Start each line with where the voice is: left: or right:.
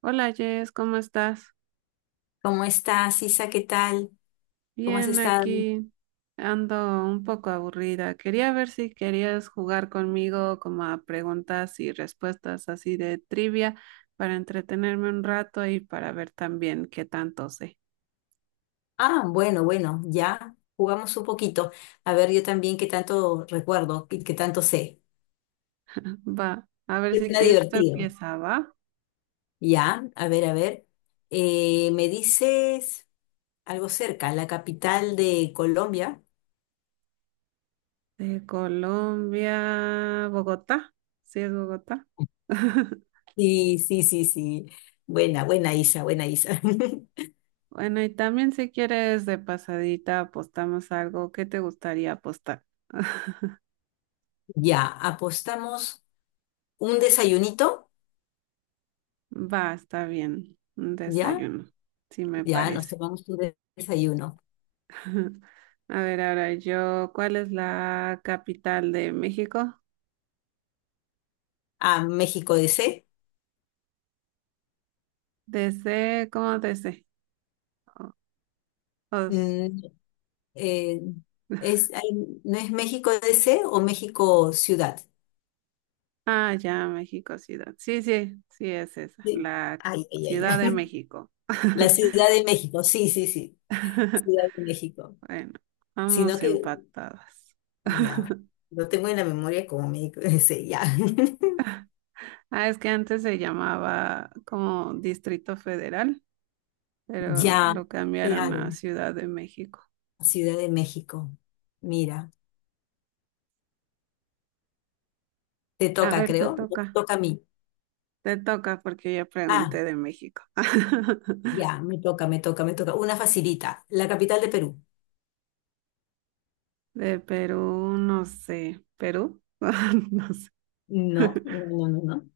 right: Hola Jess, ¿cómo estás?
left: ¿Cómo estás, Isa? ¿Qué tal? ¿Cómo has
right: Bien,
left: estado?
right: aquí ando un poco aburrida. Quería ver si querías jugar conmigo como a preguntas y respuestas así de trivia para entretenerme un rato y para ver también qué tanto sé.
left: Ah, bueno, bueno, ya jugamos un poquito. A ver, yo también qué tanto recuerdo y qué tanto sé.
right: Va, a ver si
left: Suena
right: quieres, tú
left: divertido.
right: empieza, ¿va?
left: Ya, a ver, a ver. ¿Me dices algo cerca, la capital de Colombia?
right: De Colombia, Bogotá. Sí, es Bogotá.
left: Sí, sí, sí, sí. Buena, buena Isa, buena Isa.
right: Bueno, y también si quieres de pasadita apostamos algo. ¿Qué te gustaría apostar?
left: Ya, apostamos un desayunito,
right: Va, está bien. Un
left: ¿ya?
right: desayuno, sí me
left: Ya, nos
right: parece.
left: tomamos un desayuno.
right: A ver, ahora yo, ¿cuál es la capital de México?
left: A México DC.
right: DC, ¿cómo DC? O- os-
left: Eh, es, hay- ¿No es México D. C. o México Ciudad?
right: ah, ya, México Ciudad. Sí, sí, sí es esa,
left: ¿Sí?
right: la
left: Ay, ay, ay, ay.
right: Ciudad de México.
left: La Ciudad de México, sí, sí, sí. Ciudad de México.
right: Bueno,
left: Sino
right: vamos
left: que,
right: empatadas.
left: ya, Lo tengo en la memoria como México D. C. ya.
right: Ah, es que antes se llamaba como Distrito Federal, pero
left: Ya,
right: lo cambiaron a
left: claro,
right: Ciudad de México.
left: Ciudad de México. Mira, te
right: A
left: toca,
right: ver,
left: creo. Me toca a mí.
right: te toca porque ya
left: Ah,
right: pregunté de México.
left: ya, me toca, me toca, me toca. Una facilita, la capital de Perú.
right: De Perú, no sé. ¿Perú? No sé.
left: No, no, no, no, no.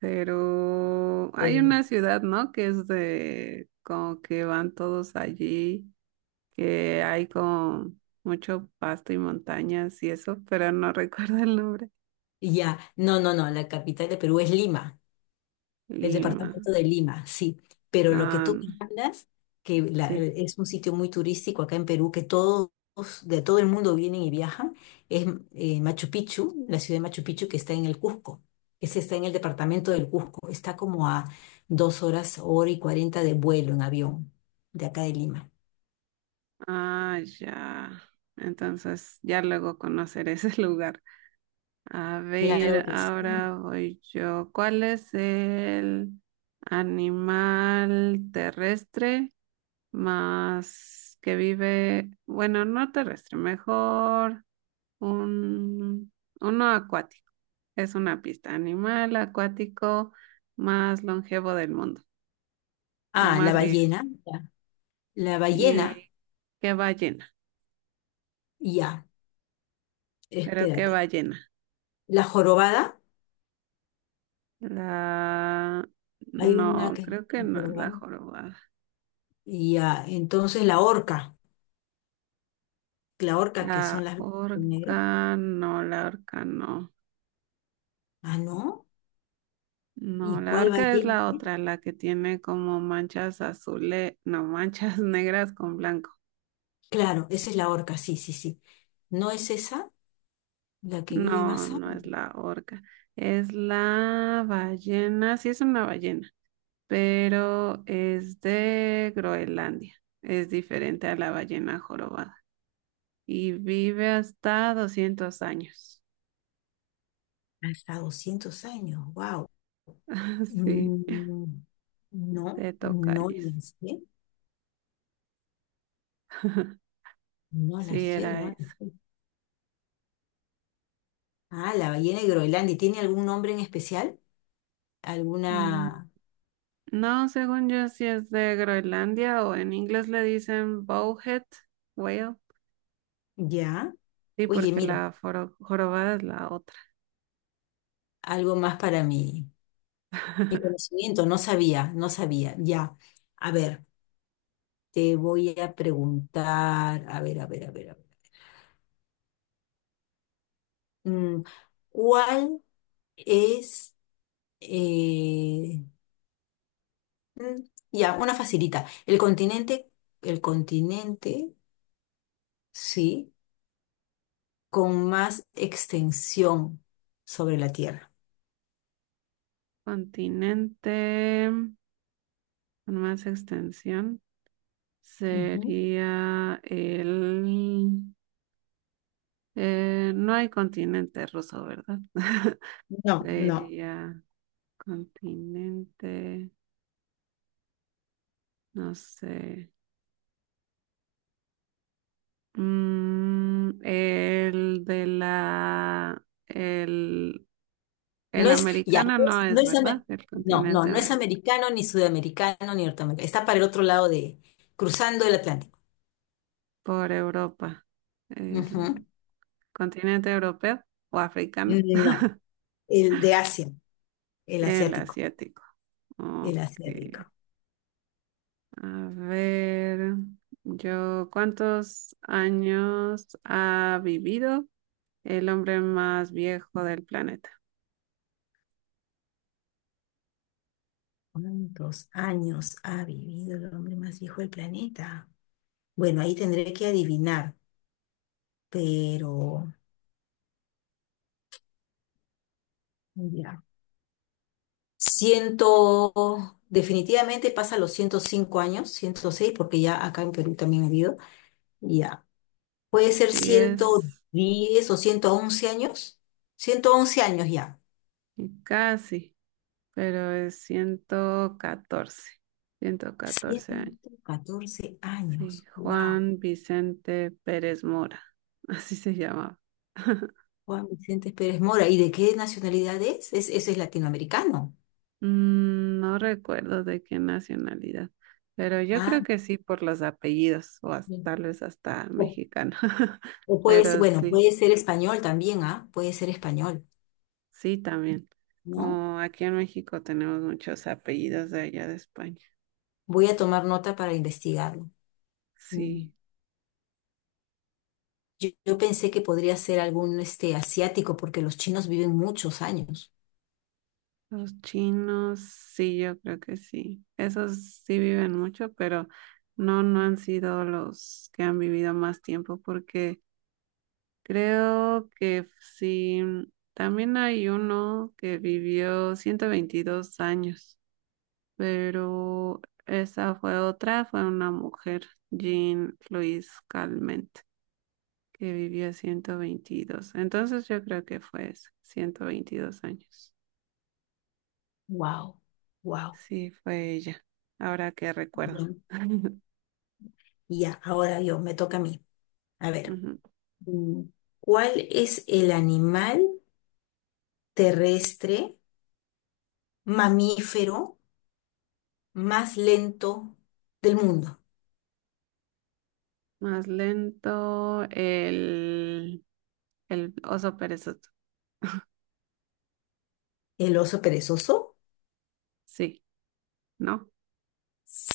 right: Pero hay
left: Eh,
right: una ciudad, ¿no? Que es de como que van todos allí, que hay como mucho pasto y montañas y eso, pero no recuerdo el nombre.
left: ya, no, no, no, la capital de Perú es Lima. Del
right: Lima.
left: departamento de Lima, sí. Pero lo que
right: Ah,
left: tú
right: no,
left: me hablas,
right: sí.
left: es un sitio muy turístico acá en Perú, que todos de todo el mundo vienen y viajan, es Machu Picchu, la ciudad de Machu Picchu que está en el Cusco. Ese está en el departamento del Cusco. Está como a 2 horas, 1 h 40 de vuelo en avión de acá de Lima.
right: Ah, ya. Entonces ya luego conoceré ese lugar. A
left: Claro
right: ver,
left: que sí.
right: ahora voy yo. ¿Cuál es el animal terrestre más que vive, bueno, no terrestre, mejor un, uno acuático? Es una pista. Animal acuático más longevo del mundo, o
left: Ah, la
right: más viejo.
left: ballena. Ya. La ballena,
right: ¿Y qué ballena?
left: ya.
right: ¿Pero qué
left: Espérate.
right: ballena?
left: La jorobada.
right: La...
left: Hay una
right: No,
left: que
right: creo que
left: es
right: no es la
left: jorobada.
right: jorobada.
left: Y ah, entonces la orca
right: La
left: que son las blancas y
right: orca,
left: negro.
right: no, la orca no.
left: Ah, no.
right: No,
left: ¿Y
right: la
left: cuál
right: orca es
left: ballena?
right: la otra, la que tiene como manchas azules, no, manchas negras con blanco.
left: Claro, esa es la orca, sí, sí, sí. ¿No es esa la que vive
right: No,
left: más años?
right: no es la orca. Es la ballena, sí es una ballena, pero es de Groenlandia. Es diferente a la ballena jorobada y vive hasta 200 años.
left: Hasta 200 años, wow.
right: Sí,
left: No, no
right: te toca, Jess.
left: la sé, no la
right: Sí,
left: sé,
right: era
left: no la sé. Ah, la ballena de Groenlandia, ¿tiene algún nombre en especial?
right: eso.
left: ¿Alguna?
right: No, según yo, sí es de Groenlandia o en inglés le dicen bowhead whale.
left: Ya.
right: Sí,
left: Oye,
right: porque
left: mira,
right: la jorobada es la otra.
left: algo más para mi, mi conocimiento, no sabía, no sabía, ya. A ver. Te voy a preguntar, a ver, a ver, a ver, a ver. mm, ¿Cuál es, eh, mm, ya, una facilita, el continente, sí, con más extensión sobre la Tierra?
right: Continente con más extensión
left: Ujú.
right: sería el... Eh, no hay continente ruso, ¿verdad?
left: No, no,
right: Sería continente, no sé. Mm, el de la, el,
left: no
right: el
left: es, ya, no
right: americano no
left: es,
right: es, ¿verdad? El
left: no, no,
right: continente
left: no es
right: americano.
left: americano, ni sudamericano, ni norteamericano. Está para el otro lado de, cruzando el Atlántico.
right: Por Europa.
left: Ujú.
right: El continente europeo o africano.
left: No. El de Asia, el
right: El
left: asiático.
right: asiático.
left: El
right: Ok.
left: asiático.
right: A ver, yo, ¿cuántos años ha vivido el hombre más viejo del planeta?
left: ¿Cuántos años ha vivido el hombre más viejo del planeta? Bueno, ahí tendré que adivinar, pero ya. Ciento, definitivamente pasa los 105 años, 106 porque ya acá en Perú también ha habido. Ya. Puede ser
right: Sí
left: ciento
right: es
left: diez o 111 años. 111 años ya.
right: y casi. Pero es 114, 114 años.
left: ciento catorce
right: Sí,
left: años. Wow.
right: Juan Vicente Pérez Mora, así se llamaba.
left: Juan Vicente Pérez Mora. ¿Y de qué nacionalidad es? Es, ese es latinoamericano.
right: No recuerdo de qué nacionalidad, pero yo
left: Ah,
right: creo que sí por los apellidos o hasta,
left: bien.
right: tal vez hasta
left: O,
right: mexicano.
left: o puede ser,
right: Pero
left: bueno,
right: sí,
left: puede ser español también, ¿ah? Puede ser español,
right: sí también.
left: ¿no?
right: Como aquí en México tenemos muchos apellidos de allá de España.
left: Voy a tomar nota para investigarlo. Mm.
right: Sí.
left: Yo pensé que podría ser algún este, asiático, porque los chinos viven muchos años.
right: Los chinos, sí, yo creo que sí. Esos sí viven mucho, pero no, no han sido los que han vivido más tiempo, porque creo que sí, también hay uno que vivió 122 años, pero esa fue otra, fue una mujer, Jean Louise Calment, que vivió 122. Entonces yo creo que fue esa, 122 años.
left: Wow, wow.
right: Sí, fue ella. Ahora que recuerdo.
left: Bien. Y ya, ahora yo, me toca a mí. A ver,
right: Ujú.
left: mm, ¿cuál es el animal terrestre mamífero más lento del mundo?
right: Más lento el oso perezoso.
left: ¿El oso perezoso?
right: Sí, ¿no?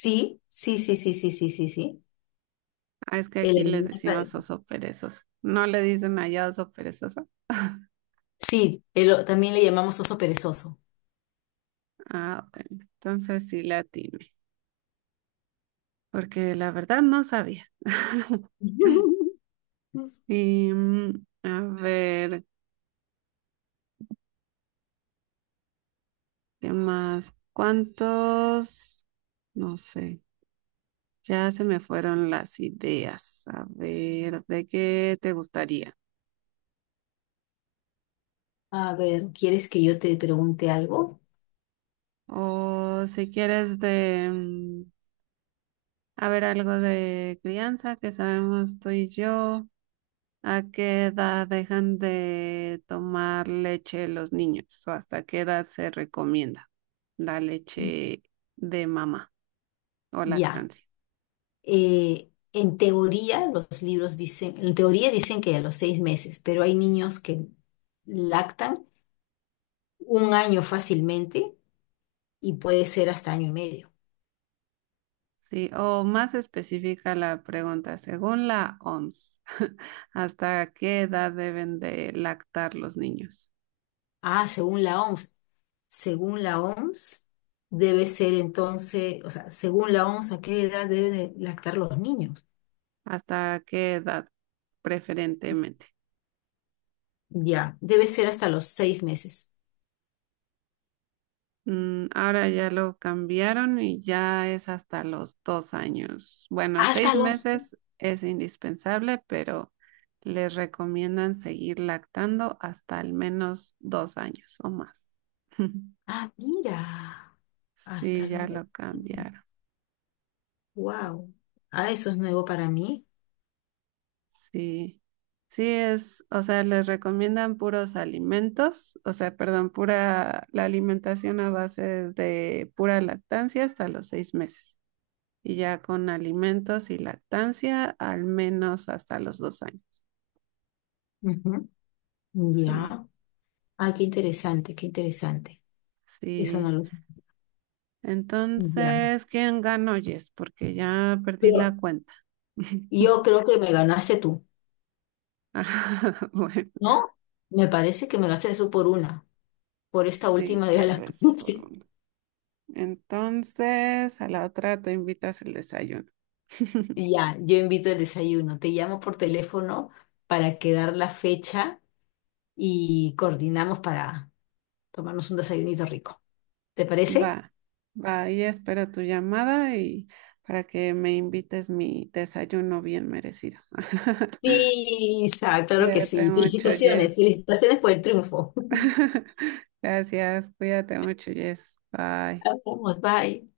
left: Sí, sí, sí, sí, sí, sí, sí, sí.
right: Ah, es que
left: El
right: aquí le
left: animal padre.
right: decimos oso perezoso. ¿No le dicen allá oso perezoso?
left: Sí, el también le llamamos oso perezoso.
right: Ah, bueno, entonces sí la atiné, porque la verdad no sabía. Y a ver, ¿qué más? ¿Cuántos? No sé. Ya se me fueron las ideas. A ver, ¿de qué te gustaría?
left: A ver, ¿quieres que yo te pregunte algo?
right: O si quieres de, a ver, algo de crianza que sabemos tú y yo. ¿A qué edad dejan de tomar leche los niños? ¿O hasta qué edad se recomienda la leche de mamá o
left: Ya.
right: lactancia?
left: En teoría, los libros dicen, en teoría dicen que a los 6 meses, pero hay niños que lactan 1 año fácilmente y puede ser hasta año y medio.
right: Sí, o más específica la pregunta, según la OMS, ¿hasta qué edad deben de lactar los niños?
left: Ah, según la OMS. Según la OMS, debe ser entonces, o sea, según la OMS, ¿a qué edad deben de lactar los niños?
right: ¿Hasta qué edad? Preferentemente.
left: Ya, debe ser hasta los 6 meses.
right: Ahora ya lo cambiaron y ya es hasta los 2 años. Bueno,
left: Hasta
right: seis
left: los...
right: meses es indispensable, pero les recomiendan seguir lactando hasta al menos 2 años o más.
left: Ah, mira, hasta
right: Sí, ya
left: los dos.
right: lo cambiaron.
left: Wow. Ah, eso es nuevo para mí.
right: Sí, sí es, o sea, les recomiendan puros alimentos, o sea, perdón, pura la alimentación a base de pura lactancia hasta los 6 meses y ya con alimentos y lactancia al menos hasta los 2 años.
left: Ujú.
right: Sí,
left: Ya. Ah, qué interesante, qué interesante. Eso no
right: sí.
left: lo sé. Ya.
right: Entonces, ¿quién ganó, Yes? Porque ya perdí
left: Pero
right: la cuenta.
left: yo creo que me ganaste tú,
right: Ah, bueno,
left: ¿no? Me parece que me gastaste tú por una, por esta
right: sí,
left: última de
right: tal
left: la
right: vez por
left: clase.
right: uno. Entonces, a la otra te invitas el desayuno.
left: Ya, yo invito el desayuno. Te llamo por teléfono para quedar la fecha y coordinamos para tomarnos un desayunito rico. ¿Te parece?
right: Va, va, y espero tu llamada y para que me invites mi desayuno bien merecido.
left: Sí, Isa, claro que
right: Cuídate
left: sí.
right: mucho,
left: Felicitaciones,
right: Jess.
left: felicitaciones por el triunfo.
right: Gracias, cuídate mucho, Jess. Bye.
left: Vamos, bye.